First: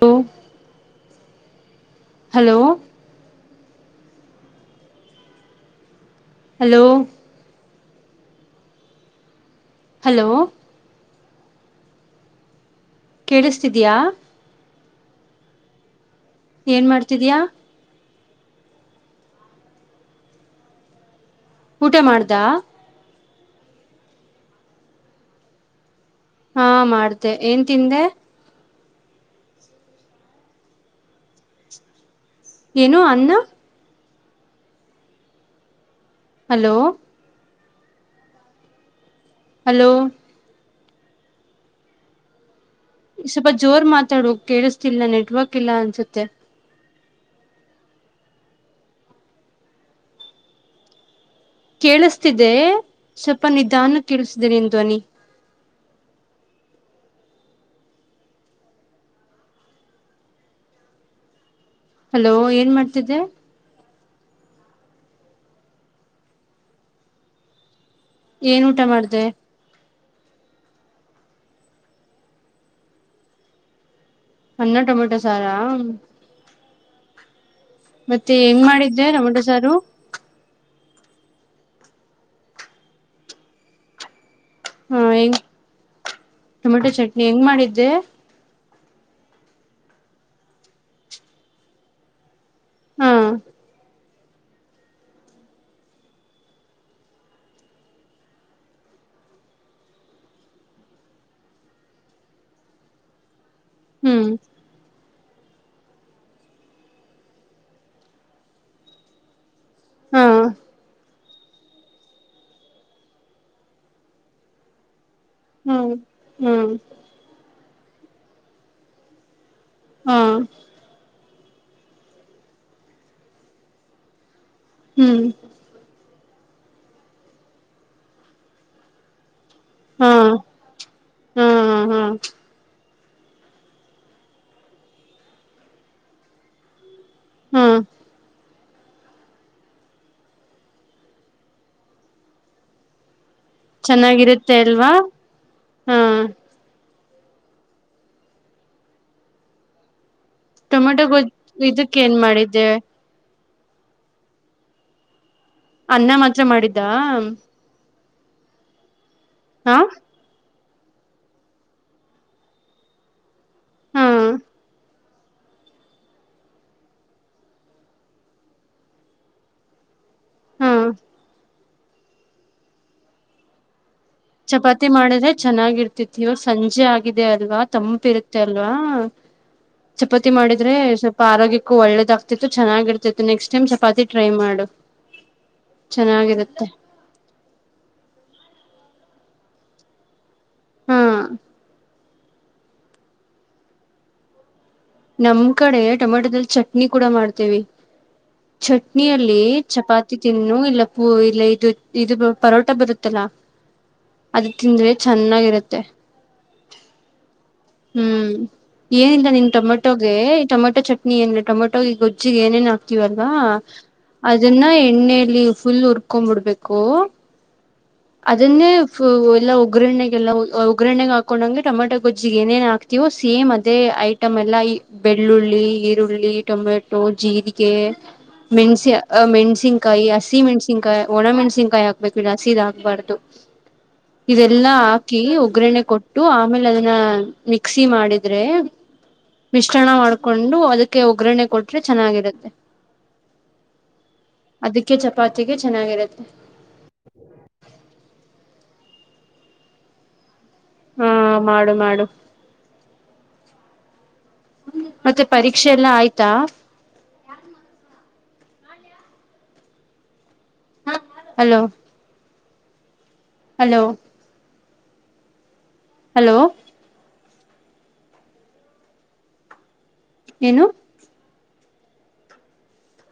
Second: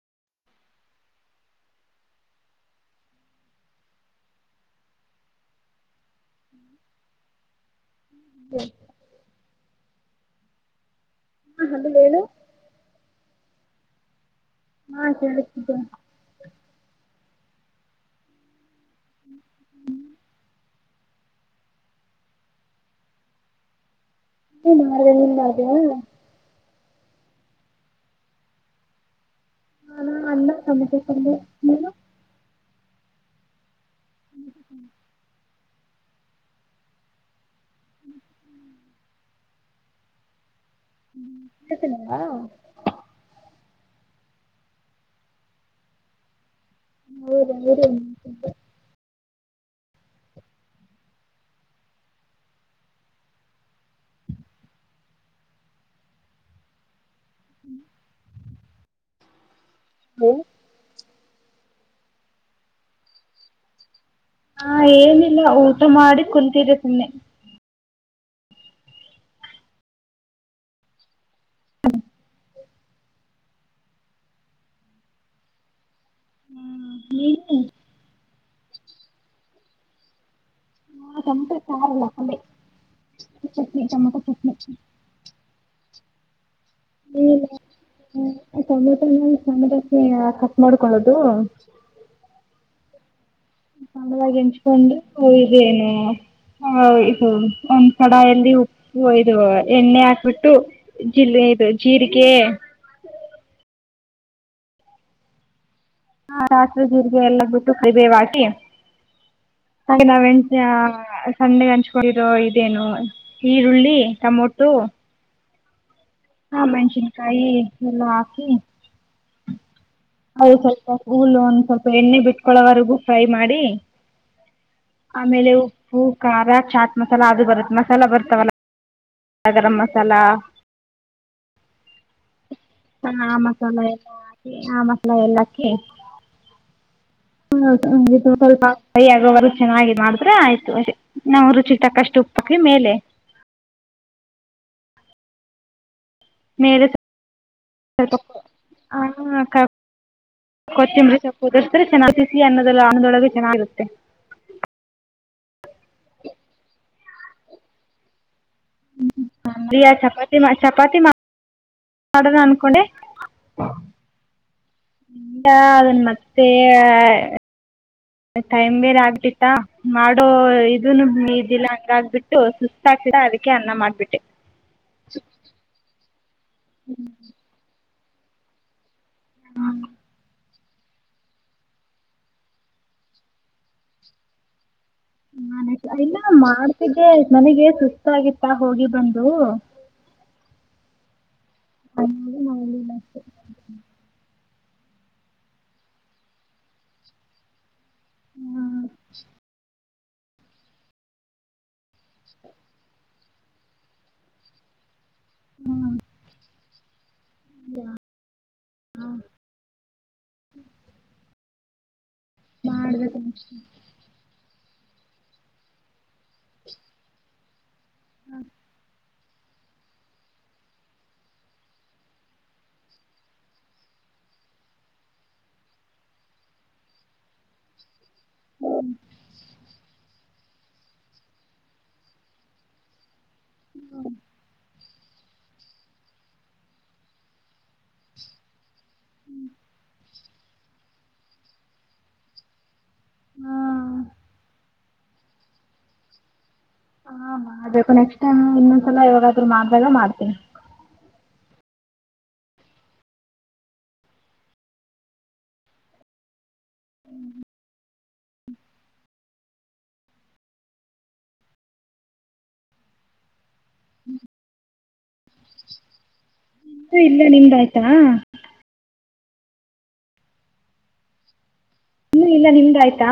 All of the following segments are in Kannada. ಹೂ ಹಲೋ ಹಲೋ ಹ್ಮ ಹಲೋ ಹಾ ಹಲೋ ಹೇಳು ಕೇಳಿಸ್ತಿದ್ಯಾ ಹಾ ಕೇಳಿಸುತ್ತಿದೆ ಏನ್ ಮಾಡ್ತಿದ್ದೀಯಾ ಹ್ಮ ಊಟ ಮಾಡ್ದ ನೀ ಮಾಡ ನಿನ್ ಮಾಡವಾ ಹಾ ಮಾಡ್ದ ಏನ್ ತಿಂದೆ ಹಾ ಅನ್ನ ಟೊಮೆಟೊ ಪಲ್ಯ ನೀನು ಏನೋ ಅನ್ನ ಹ್ಮ ಹ ಹಲೋ ಹಲೋ ಹ್ಮ್ ಊಟ ಮಾಡೋಣ್ವಾ ಸ್ವಲ್ಪ ಜೋರ್ ಮಾತಾಡು ಕೇಳಿಸ್ತಿಲ್ಲ ನೆಟ್ವರ್ಕ್ ಇಲ್ಲ ಅನ್ಸುತ್ತೆ ಹೂವಊ [unintelligible] ಕೇಳಿಸ್ತಿದೆ ಸ್ವಲ್ಪ ನಿಧಾನ ಕೇಳುಸ್ತಿದೆ ಕೇಳಿಸ್ತಿದೆ ಸ್ವಲ್ಪ ನಿಧಾನಕ್ಕೆ ಹೇಳು ಜಾನ್ ಹ್ಮ್ ಹ್ಮ್ ಹಲೋ ಏನ್ ಮಾಡ್ತಿದ್ದೆ ಹಾ ಏನಿಲ್ಲ ಊಟ ಮಾಡಿ ಕುಂತಿದ್ದೆ ಸುಮ್ನೆ ಏನ್ ಊಟ ಮಾಡ್ದೆ ಟೊಮೆಟೊ ಮತೆ ಸಾರಾ ಹಾ [unintelligible] ಮತ್ತೆ ಹೆಂಗ್ ಮಾಡಿದ್ದೆ ಟೊಮೆಟೊ ಸಾರು? ಟಮಟಾರಲ್ಲ ಅ ಚಟ್ನಿ ಟೊಮೊಟ ಚಟ್ನಿ. ಹ್ಮ ಈ ಟೊಮೆಟೊ ಚಟ್ನಿ ಹೆಂಗ್ ಮಾಡಿದ್ದೆ? ಟೊಮೆಟ ಟಮೆಟಾಸ ಕಟ್ ಮಾಡ್ಕೊಳ್ಳದು. ಹಾ ಾಗಿ ಹೆಂಚ್ಕೊಂಡು. ಇದೇನು ಇ ಒಂದ್ ಕಡಾಯಲ್ಲಿ ಉಪ್ಪು ಇದು ಎಣ್ಣೆ ಹಾಕ್ಬಿಟ್ಟು ಜ ಇದು ಜೀರಿಗೆ, ಹ್ಮ್ ಹಾ ಸಿವೆ ಜೀರಿಗೆ ಎಲ್ಲ ಬಿಟ್ಟು ಕಬೇ ಹಾಕಿ ಹಾಗೆ ನಾವ ಹಾ ಎಣಟ ಸಂಡ್ಣಗ್ ಹಂಚ್ಕೊಂಡಿರೋ ಇದೇನು ಈರುಳ್ಳಿ ಟಮೊಟೊ ಹ್ಮ್ ಹಾ ಹ್ಮ್ ಮೆಣಸಿನ್ಕಾಯಿ ಎಲ್ಲ ಹಾಕಿ ಹಾ [unintelligible] ಸ್ವಲ್ಪ ಎಣ್ಣೆ ಬಿಟ್ಕೊಳವರೆಗು ಫ್ರೈ ಮಾಡಿ ಹ್ಮ್ ಆಮೇಲೆ ಉಪ್ಪು ಖಾರ ಚಾಟ್ ಮಸಾಲ ಅದು ಬರುತ್ತೆ ಮಸಾಲ ಬರ್ತಾವಲ್ಲ ಗರಂ ಹಾ ಮಸಾಲಾ ಹಾ ಹಾ ಹ ಆ ಮಸಾಲ ಎಲ್ಲಾ ಹಾಕಿ ಆ ಮಸಾಲ ಎಲ್ಲಾಕ್ಕ ಹಾ [unintelligible] ಕೈಯಗುವರು ಚೆನ್ನಾಗಿ ಮಾಡಿದ್ರೆ ಆಯ್ತು ನಾವು ರುಚಿ ಇಟ್ಟಕ್ಕಷ್ಟು ಉಪ್ಪಕಿ ಮೇಲೆ ಚೆನ್ನಾಗಿರುತ್ತೆ ಅಲ್ವಾ ಹಾ [unintelligible] ಸಲ್ಪ ಆ ಖಾರ್ ಟೊಮೆಟೊ ಗೊಜ್ ಕೊತ್ತಿಂಬರಿ ಹುಡರ್ಸ್ದ್ರೆ ಇದಕ್ ಏನ್ ಚೆನ್ನಾಗಿ ಸಿ ಮಾಡಿದ್ದೆ ಅನ್ನದಲ್ಲ ಅಣದೊಳಗೆ ಚೆನ್ನ [unintelligible] ಅನ್ನ ಮಾತ್ರ ಮಾಡಿದ್ದ. ಹಾ ಹರಿಯ ಚಪಾತಿ ಮಾಡ ಚಪಾತಿ ಮಾಡ ಮಾಡಣ ಅನ್ಕೊಂಡೆ [unintelligible] ಅದನ್ ಮತ್ತೆ ಟೈಮ್ ಬೇರೆ ಆಗತಿತ್ತ ಮಾಡ ಹಾ ಇದದುನು ಇದಿಲ್ಲ ಬಿಟ್ಟು ಸುತಾಗತಿ ಅದಕ್ಕೆ ಅನ್ನ ಮಾಡ್ಬಿಟ್ಟು ಚಪಾತಿ ಮಾಡಿದ್ರೆ ಚೆನ್ನಾಗಿರ್ತ ವ ಸಂಜೆ ಆಗಿದೆ ಅಲ್ವಾ ತಂ ಇರುತ್ತೆ ಅಲ್ವಾ ಚಪಾತಿ ಮಾಡಿದ್ರೆ ಸ್ವಲ್ಪ ಆರೋಗ್ಯಕ್ಕೂ ಒಳ್ಳೆದಾಗ್ತಿತ್ತು ಚೆನ್ನಾಗಿರ್ತಿತ್ತು ನೆಕ್ಸ್ಟ್ ಟೈಮ್ ಚಪಾತಿ ಟ್ರೈ ಮಾಡು ನಾನ ಇಲ್ಲ ಚೆನ್ನಾಗಿರುತ್ತೆ ಮಾಡ್ತಿದ್ದೆ ನನಗೆ ಸುಸ್ತ ಆಗಿತ್ತ ಹೋಗಿ ಬಂದು ಹಾ [unintelligible] ನಮ್ ಕಡೆ ಟೊಮೆಟೊದಲ್ಲಿ ಚಟ್ನಿ ಕೂಡ ಮಾಡ್ತೇವಿ ಚಟ್ನಿಯಲ್ಲಿ ಚಪಾತಿ ತಿನ್ನು ಇಲ್ಲ ಪೂ ಇಲ್ಲ ಇದು ಇದು ಪರೋಟ ಬರುತ್ತಲ್ಲ ಅದು ತಿಂದ್ರೆ ಚೆನ್ನಾಗಿರುತ್ತೆ ಹ್ಮ್ ಏನಿಲ್ಲ ನಿನ್ ಟಮಟೊ ಈಟಮೊಟೋ ಚಟ್ನಿ ಟೊಮಟೋ ಈಗ ಹೆಚ್ಚಿಗೆ ಏನೇನ್ ಮಾಡಬೇಕು ಹಕ್ತಿವಲ್ವಾ ನೆಕ್ಸ್ಟ್ ಅದನ್ನ ಎಣ್ಣಲಿ ಫುಲ್ ಉುರ್ಕೊ್ ಬಿಿಡ್ಬೇಕು ಅದೇ ಎಲ್ಲ ಒಗ್ಗರಣೆಗೆಲ್ಲ ಒಗ್ಗರಣೆಗೆ ಹಾಕೊಂಡಗೆ ಟೊಮಟೊ ಗಜ್ಜಿಗೆ ಏನೇನ್ ಹಾಕ್ತವೋ ಸೇಮ್ ಅದೇ ಐಟಮ್ ಎಲ್ಲ ಬೆಳ್ಳುಳ್ಳಿ ಈರುಳ್ಳಿ ಟೊಮೆಟೊ ಜೀರಿಗೆ ಮೆಣಸಿ ಮೆಣಸಿನ್ಕಾಯಿ ಅ ಸಿಹ ಮೆಣಸಿನ್ಾಯಿ ಒಣಮೆಣಸನ್ಕಾಯಿ ಹಾಕ್ಬೇಕುಿಲ್ಲ ಸೀದ ಹಾಕ್ಬಾರ್ದು ಇದೆಲ್ಲಾ ಹಾಕಿ ಒಗ್ಗ್ರರಣೆ ಕೊಟ್ಟು ಆಮೇಲೆ ಅದನ್ನ ಮಿಕ್ಸಿ ಮಾಡಿದ್ರೆ ಮಿಶ್ರಣ ಮಾಡ್ಕೊಂಡು ಅದಕ್ಕೆ ಒಗ್ಗರಣೆ ಕೊಟ್ರೆ ಚೆನ್ನಾಗಿರುತ್ತೆ ಹ್ಮ ಅದಕ್ಕೆ ಚಪಾತಿಗೆ ಚೆನ್ನಾಗಿರುತ್ತೆ ಹಾ ಮಾಡ್ಬೇಕು ನೆಕ್ಸ್ಟ್ಟ ಇನ್ನೊಂದಸಲ ಯವಾಗಾದ್ೂ ಮಾಡ್ದಾಗ ಮಾಡ್ತೀನಿ ಹಾ ಮಾಡು ಮಾಡು ಮತ್ತೆ ಪರೀಕ್ಷೆ ಎಲ್ಲ ಆಯ್ತಾ ಯಾರ ಮಾಡ ಹ ಹಲೋ ಹಲೋ ಹಲೋ ಇನ್ನೂ ಇಲ್ಲ ನಿಮ್ದ ಆಯ್ತಾ ಏನು ಹ್ಮ ಇಲ್ಲ ನಿಮ್ದ ಆಯ್ತಾ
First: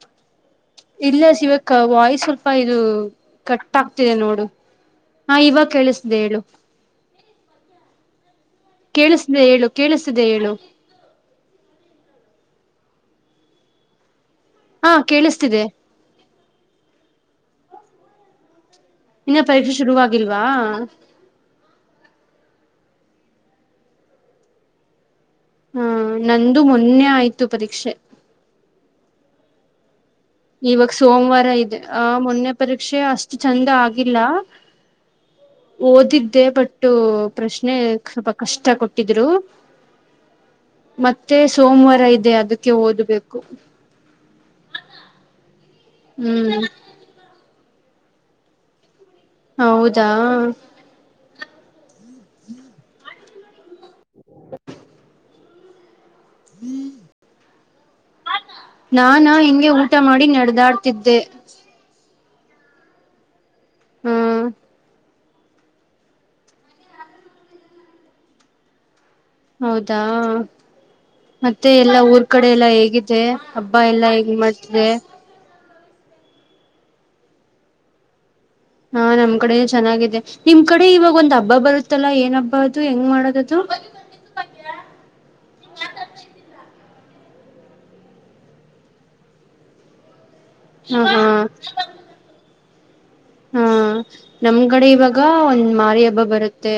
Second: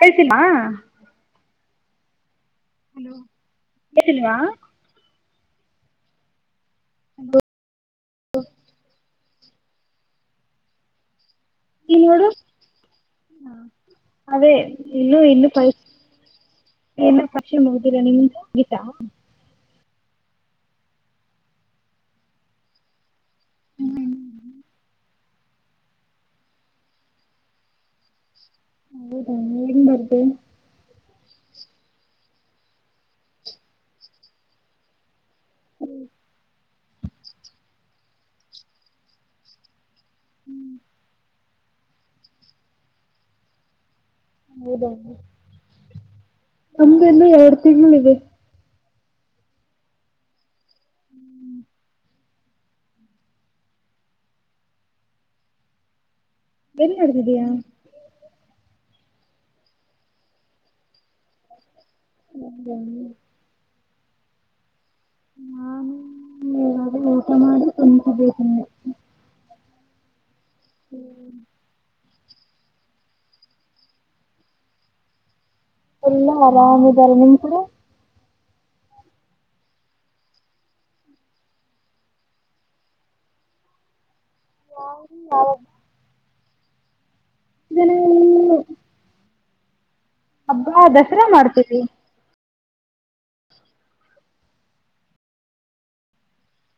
ಕಳ್ತೀಮ್ಮಾ ಇಲ್ಲ ಶಿವ ವಾಯ್ಸ್ಲ್ ಅಪ ಇದು ಕಟ್ ಆ್ತಿದೆ ಕೇಳ್ತಿಲ್ವಾ ನೋಡು ಹಾ ಇವಾಗ ಕೇಳಿಸ್ದ ಹೇಳು ಹ ಕೇಳಿಸಿದೆ ಹೇಳು ಕೇಳಿಸ್ತಿದೆ ಹೇಳು ನಿನ್ನೋಡ ಅದೇ ಹಾ ಇನ್ನು ಇನ್ನು ಕೇಳಿಸ್ತಿದೆ ಪೈಸ ಏನ ಪಕ್ಷಿ ಹಗ್ದೀರಾ ನಿಮಿಂದ ಗತಾ ಶುರುವ ಆಾಗಿಲ್ವಾ ಹಾ ನಂದು ಮೊನ್ನೆ ಆಯ್ತು ಪರೀಕ್ಷೆ ಹೌದಣ ಹೆನ್ ಬರ್್ದ ಇವಾಗ ಸೋಮವಾರ ಇದೆ ಆ ಮೊನ್ನೆ ಪರೀಕ್ಷೆ ಅಷ್ಟು ಚಂದ ಆಗಿಲ್ಲ ಓದಿದ್ದೆ ಬಟ್ ಇು ಪ್ರಶ್ನೆ ಸ್ವಲ್ಪ ಕಷ್ಟ ಕೊಟ್ಟಿದ್ರು ಮತ್ತೆ ಮತ್ತೆ ಸೋಮವಾರ ಇದೆ ಅದಕ್ಕೆ ಓದಬೇಕು ಹೌದಾ ಹ್ಮ್ ನಮಗೆಲ್ಲ ಯಾವ ತಿನ್ನಿದೆ ಹೌದಾ ಹ್ಮ್ ಏನ್ ಮಾಡ್ದಿದೀಯಾ ನಾನ ಹಿಂಗೆ ಊಟ ಮಾಡಿ ನಡೆದಾಡ್ತಿದ್ದೆ ಹ್ಮ ಹ್ಮ್ ನಾನರ ಊಟ ಮಾಡ ತಂದಬೇಕೆ ಹೌದಾ ಮತ್ತೆ ಎಲ್ಲಾ ಊರ್ ಈ ಕಡೆ ಎಲ್ಲಾ ಹೇಗಿದೆ ಹಬ್ಬಾ ಎಲ್ಲಾ ಹೇಗ್ ಮಾಡ್ತಿದೆ ಎಲ್ಲಾ ಆರಾಮಾರೆ ನಿಮ್ ಕೂಡ ಹಾ ನಮ್ ಕಡೆ ಚೆನ್ನಾಗಿದೆ ನಿಮ್ ಕಡೆ ಇವಾಗ ಒಂದ್ ಹಬ್ಬ ಬರುತ್ತಲ್ಲಾ ಏನ್ ಹಬ್ಬ ಅದು ಹೆಂಗ್ ಮಾಡೋದದು ಹ ಹ ನ ಹಬ್ಬಾ ಹ ಹಾ ದಸರಾ ಮಾಡ್ತೀವಿ ಹಾ ನಮ್ಗಡೆ ಇವಾಗ ಒಂದ್ ಮಾರಿ ಹಬ್ಬ ಬರುತ್ತೆ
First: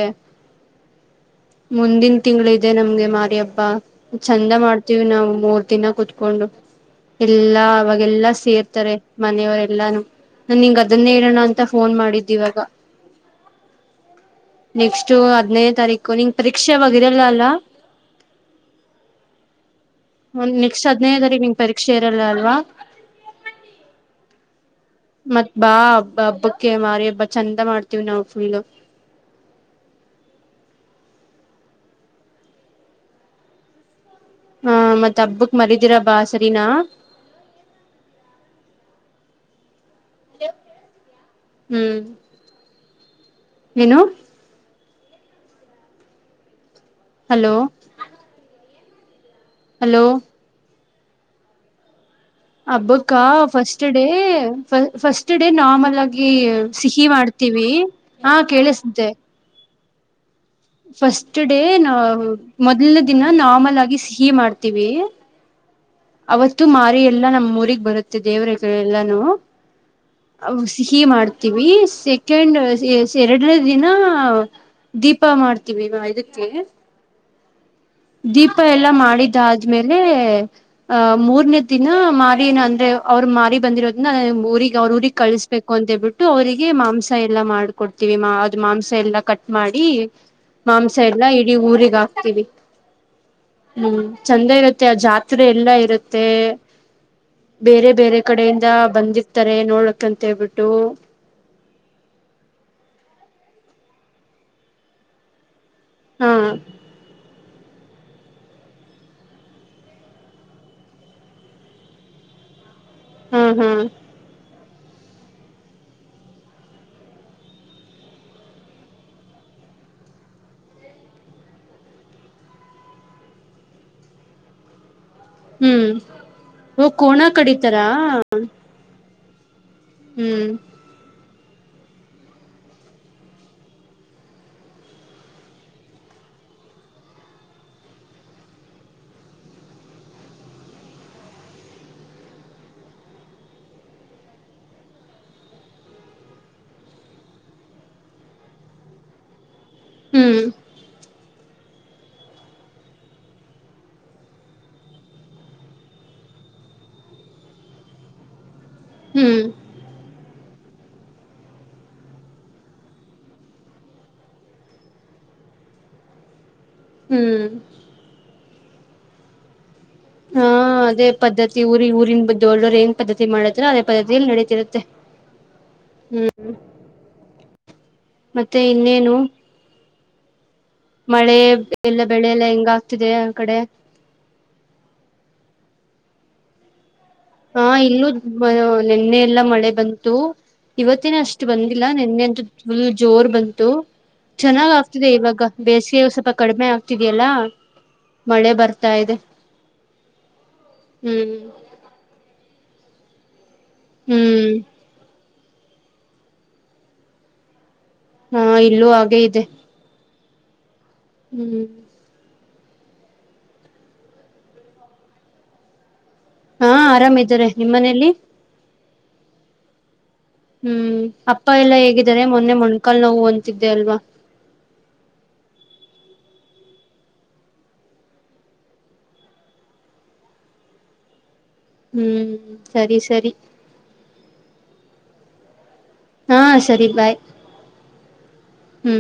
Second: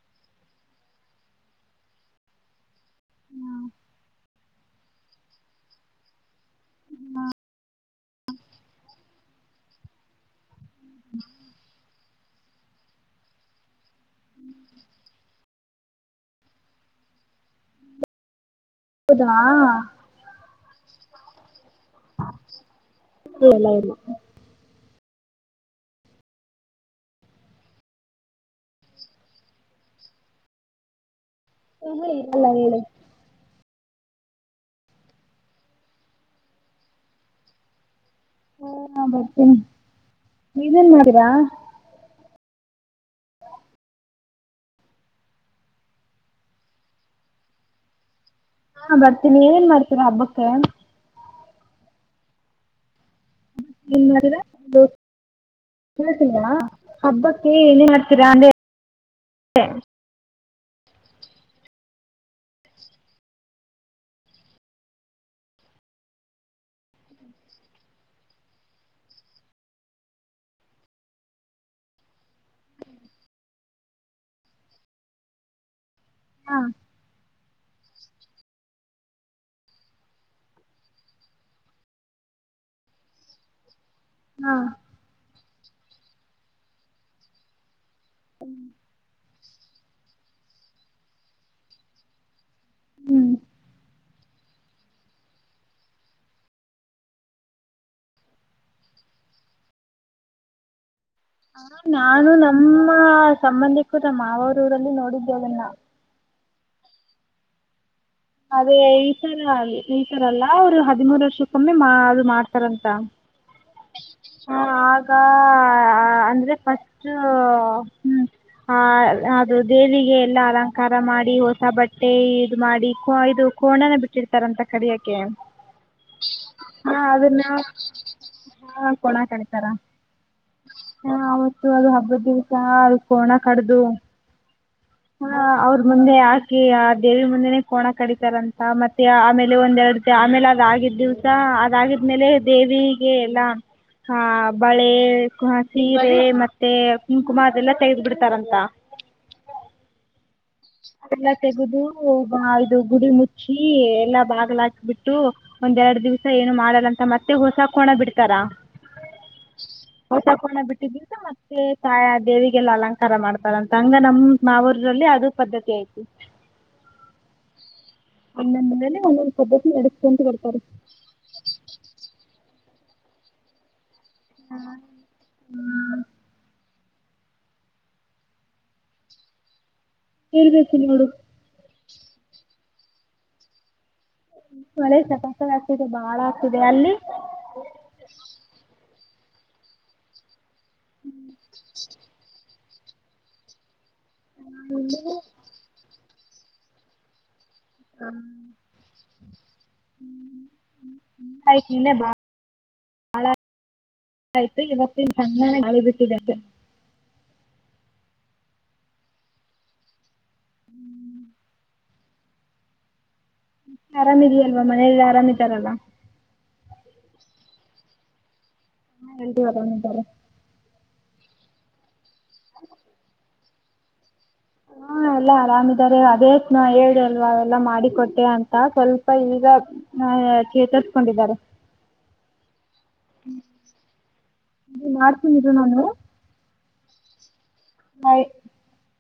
ಮುಂದಿನ ತಿಂಗಳ ಇದೆ ನಮ್ಗೆ ಮಾರಿ ಹಬ್ಬಾ ಚಂದ ಮಾಡ್ತೀವಿ ನಾವು ಮೂರ್ ದಿನ ಕುೂತ್ಕೊಂಡು ಎಲ್ಲಾ ಅವಾಗೆಲ್ಲಾ ಸೇರ್ತಾರೆ ಮನೆಯವರೆ ಎಲ್ಲಾನು ನಾ ನಿಂಗ ಅದನ್ನೇ ಹೇಳೋಣ ಅಂತ ಫೋನ್ ಮಾಡಿದ್ದ ಇವಾಗ ನೆಕ್ಸ್ಟ್ ಹದ್ನೈೇ ತಾರೀಕು ನಿಂಗ ಪರೀಕ್ಷೆ ಅವಾಗ ಇರಲ್ಲ ಅಲ್ಲ ಹೌದಾ ಒಂದ ನೆಕ್ಸ್ಟ್ ಹದ್ನೈದನೇ ತಾರಿಕ್ ಪರೀಕ್ಷೆ ಇರಲ್ಲಾ ಅಲ್ಲವಾ ಇಲ್ಲ ಇಲ್ಲ ಮತ್ತ್ ಬಾಬ್ಬ ಹಬ್ಬಕ್ಕೆ ಮಾರಿ ಹಬ್ಬ ಚಂದ ಮಾಡ್ತೀವಿ್ ನಾವು ಫುಲ್ಲ ಹಾ ಹಾ ಹೇಳಲ್ಲಾ ಹೇಳು ಹಾ ಮತ್ ಹಬ್ಬಕ್ ಮರಿದಿರ ಬಾ ಸರಿನಾ ಮತ್ತೆ ನೀವೇನ್ ಮಾಡೀರಾ ಹ್ಮ್ ಏನು ಹಲೋ ಹಾ ಬರ್ ನೀವೇನ್ ಮಾಡ್ತೀರಾ ಹಲೋ ಹಬ್ಬಕ್ಕೆ ಹಬ್ಬಕ ಅಕ್ಕ first day first day normal ಆಗಿ ಕೇಳ್ತಿಲ್ವಾ ಸಿಹಿ ಹಬ್ಬಕ್ಕೆ ಮಾಡ್ತೀವಿ ಏನೇನ್ ಮಾಡ್ತೀರಾ ಹಾ ಅಂದೆ ಕೇಳಿಸ್ದೆ ಫಸ್ಟ್ ಡೇ ನಾ ಮೊದ್ನೇ ದಿನ ನಾರ್ಮಲ್ ಆಗಿ ಸಿಹಿ ಮಾಡ್ತೀವಿ ಅವತ್ತು ಮಾರಿ ಎಲ್ಲಾ ನಮ್ಮ್ ಊಗ್ ಬರುತ್ತೆ ದೇವ್ರಗಳೆಲ್ಲಾನೂ ಸಿಹಿ ಮಾಡ್ತೀವಿ ಸೆಕೆಂಡ್ ಎರಡನೇ ದಿನ ದೀಪ ಮಾಡ್ತೀವಿ ಹಾ [unintelligible] ದೀಪ ಎಲ್ಲಾ ಮಾಡಿದಾದ್ಮೇಲೆ ಆಹ ಮೂರ್ನೇ ದಿನ ಮಾರಿನ ಅಂದ್ರೆ ಅವರು ಮಾರಿ ಬಂದಿರೋ ನ ಹಾ ಊರಿಗ್ ಅವ್ರ ಊರಿಗ್ ಕಳ ಬಬೇಕು ಅಂತ ಹೇಳ್ಬಿಟ್ಟು ಅವ್ರರಿಗೆ ಮಾಂಸ ಎಲ್ಲ ಮಾಡ್ ಕೊಡ್ತೀವಿ ಅದು ಮಾಂಸ ಎಲ್ಲ ಕಟ್ಟ ಮಾಡಿ ಮಾಂಸ ಎಲ್ಲಾ ಇಡೀ ಊರಿಗ್ ಹಾಕ್ತಿೀವಿ ಹ್ಮ್ ಹ್ಮ್ ಚಂದ ಇರತ್ತೆ ಆ ಜಾತ್ರೆ ಎಲ್ಲ ಇರುತ್ತೆ ಬೇರೆ ಬೇರೆ ಕಡೆಯಿಂದ ಬಂದಿರ್ತಾರೆ ನೋಡ್ಕ್ಂತ ಹೇಳ್ಬಿಟ್ಟು ಹ ನಾನು ನಮ್ಮ ಸಂಬಂಧಿಕರ ನಮ್ಮ ಮಾವರೂರಲ್ಲಿ ನೋಡಿದೆ ಅದನ್ನ ಹಾ ಅದೇ ಈ ತರ ಅ ಈ ತರ ಅಲ್ಲಾ ಅವ್ರು ಹದಿಮೂರ್ ವರ್ಷಕ್ಕೊಮ್ಮಿ ಮಾ ಮಾಡ್ತಾರ ಹ್ಮ್ ಹ್ಮ್ ಹ ಆಗ ಅಂದ್ರೆ ಫಸ್ಟ್ ಹ್ಮ ಆ ಅದು ದೇವಿಗೆ ಎಲ್ಲ ಅಲಂಕಾರ ಮಾಡಿ ಹೊಸ ಬಟ್ಟೆ ಇದ ಮಾಡಿ ಇದು ಕೋಣನ ಬಿಟ್ಟಿರ್ತಾರ ಅಂತ ಕಡಿಯಕ ಹ್ಮ್ ಓ ಕೋಣ ಕಡಿತಾರಾ ಕೋಣಾ ಕಡಿತಾರಾ ಹ್ಮ್ ಅದು ಹಬ್ಬದ ದಿವಸ ಅದು ಕೋಣ ಕಡ್ದು ಹ ಅವ್ರ ಮುಂದೆ ಹಾಕಿ ಆ ದೇವಿ ಮುಂದೆನೆ ಕೋಣ ಕಡಿತಾರಂತ ಮತ್ತೆ ಆಮೇಲೆ ಒಂದ್ೆರಡು ದ ಆಮೇಲೆ ಅದಾಗಿದ್ದ ದಿವ್ಸ ಅದಾಗಿದ್ಮೇಲೆ ದೇವಿಗೆ ಎಲ್ಲಾ ಆಹ ಬಳೆ ಸೀರೆ ಮತ್ತೆ ಕುಂಕುಮ ಅದೆಲ್ಲ ತೆಗೆದ್ ಬಿಿಡ್ತಾರಂತ ಹ್ಮ್ ಎಲ್ಲ ತೆಗೆದು ಇದು ಗುಡಿ ಮುಚ್ಚಿ ಎಲ್ಲಾ ಬಾಗ್ಲಾಕ ಬಿಿಟ್ಟು ಒಂದ್ೆರಡು ದಿವ್ಸ ಏನು ಮಾಡಲ್ಲಂತ ಮತ್ತೆ ಹೊಸ ಹಾಕೋಣ ಬಿಡ್ತಾರ ಹ್ಮ್ ಕಕೋಣ ಬಿಟ್ಟಿದ್ದಿಂದ ಮತ್ತೆ ತಾಯ ದೇವಿಗೆಲ್ಲ ಅಲಂಕಾರ ಮಾಡ್ತಾರಂತ ಹಂಗ ನಮ್ ನಾ ಊಲ್ಲಿ ಅದು ಪದ್ಧತಿ ಆಯ್ತಿು ಹ್ಮ್ ಅ ನಮ್ಮ ಮನೇ ಒಂದೊಂದು ಪಬ್ಬ ನ ಹಾ ಅದೇ ಪದ್ಧತಿ ಊರಿ ಊರಿನ್ ಬ ದೋ ಏನ್ ಪದ್ಧತಿ ಮಾಡದ್ರದ ಪದತಿಯಲ್ಲಿ ನಡೀತಿರುತ್ತೆ ಹ್ಮ್ ಮತ್ತೆ ಇನ್ನೇನು ಹ್ಮ ಮಳೆ ಮಳೆ ಎಲ್ಲ ಬೆಳೆ ಎಲ್ಲಾ ಹೆಂಗ ಆಗ್ತಿದೆ ಆ ಕಡೆ ಮಳೆ ಪದೇ ಪದೇ ಆಗ್ತಿದೆ ಬಾಳ ಆಗ್ತಿದೆ ಅಲ್ಲಿ ಹಾ ಇಲ್ಲೂ ಬ ನೆನ್ನೆ ಎಲ್ಲ ಮಳೆ ಬಂತು ಇವತ್ತಿನ ಅಷ್ಟು ಬಂದಿಲ್ಲ ನೆನ್ನೆಂತೂ ಫುಲ್ ಜೋರ್ ಬಂತು ಚೆನ್ನಾಗ್ ಆಗ್ತಿದೆ ಇವಾಗ ಬೇಸಿಗೆ ಸ್ವಪ ಕಡಿಮೆ ಆಗ್ತಿದೆಯಲ್ಲಾ ಹ ಮಳೆ ಬರ್ತಾ ಇದೆ ಹ್ಮ್ ಆ ಬಾ ಹಳ ಹ್ಮ್ ಆಯ್ತು ಇವತಿಂ ತಣ್ಣನೆ ಗಾಳಿ ಬಿಟ್ಟಿದೆ ಹಾ ಇಲ್ಲೂ ಹಾಗೆ ಇದೆ ಹ್ಮ ಹ್ಮ ಮ ಆರಾಮಿದೆಯಲ್ವಾ ಮನೆಯಲ್ಲಿ ಆರಾಮ್ದಾರಲ್ಲ ನಿಮ್ಮ ಮನೇೆಯಲ್ಲಿ ಹಾ ಎಲ್ಲರೂ ಆರಾಮ ಇದಾರ ಹ್ಮ ಅಪ್ಪ ಎಲ್ಲಾ ಹೆಂಗ ಇದರೆ ಮೊನ್ನೆ ಮೊಣಕಾಲ್ ನೋವು ತ್ತಿದ್ದೆ ಅಲ್ವಾ ಹಾ ಎಲ್ಲಾ ಆರಾಮಿದ್ದಾರೆ ಅದೇ ನ ಹೇಳಿದೆ ಅಲ್ವ ಅವೆಲ್ಲ ಮಾಡಿ ಕೊಟ್ಟೆ ಅಂತ ಸ್ವಲ್ಪ ಈಗ ಹ ಚೇತಸ್ಕೊಂಡಿದ್ದಾರೆ ಹ್ಮ ಸರಿ ಸರಿ ವೀರು ನಾನು ಹಾ ಸರಿ ಬಾಯ್ ಹ್ಮ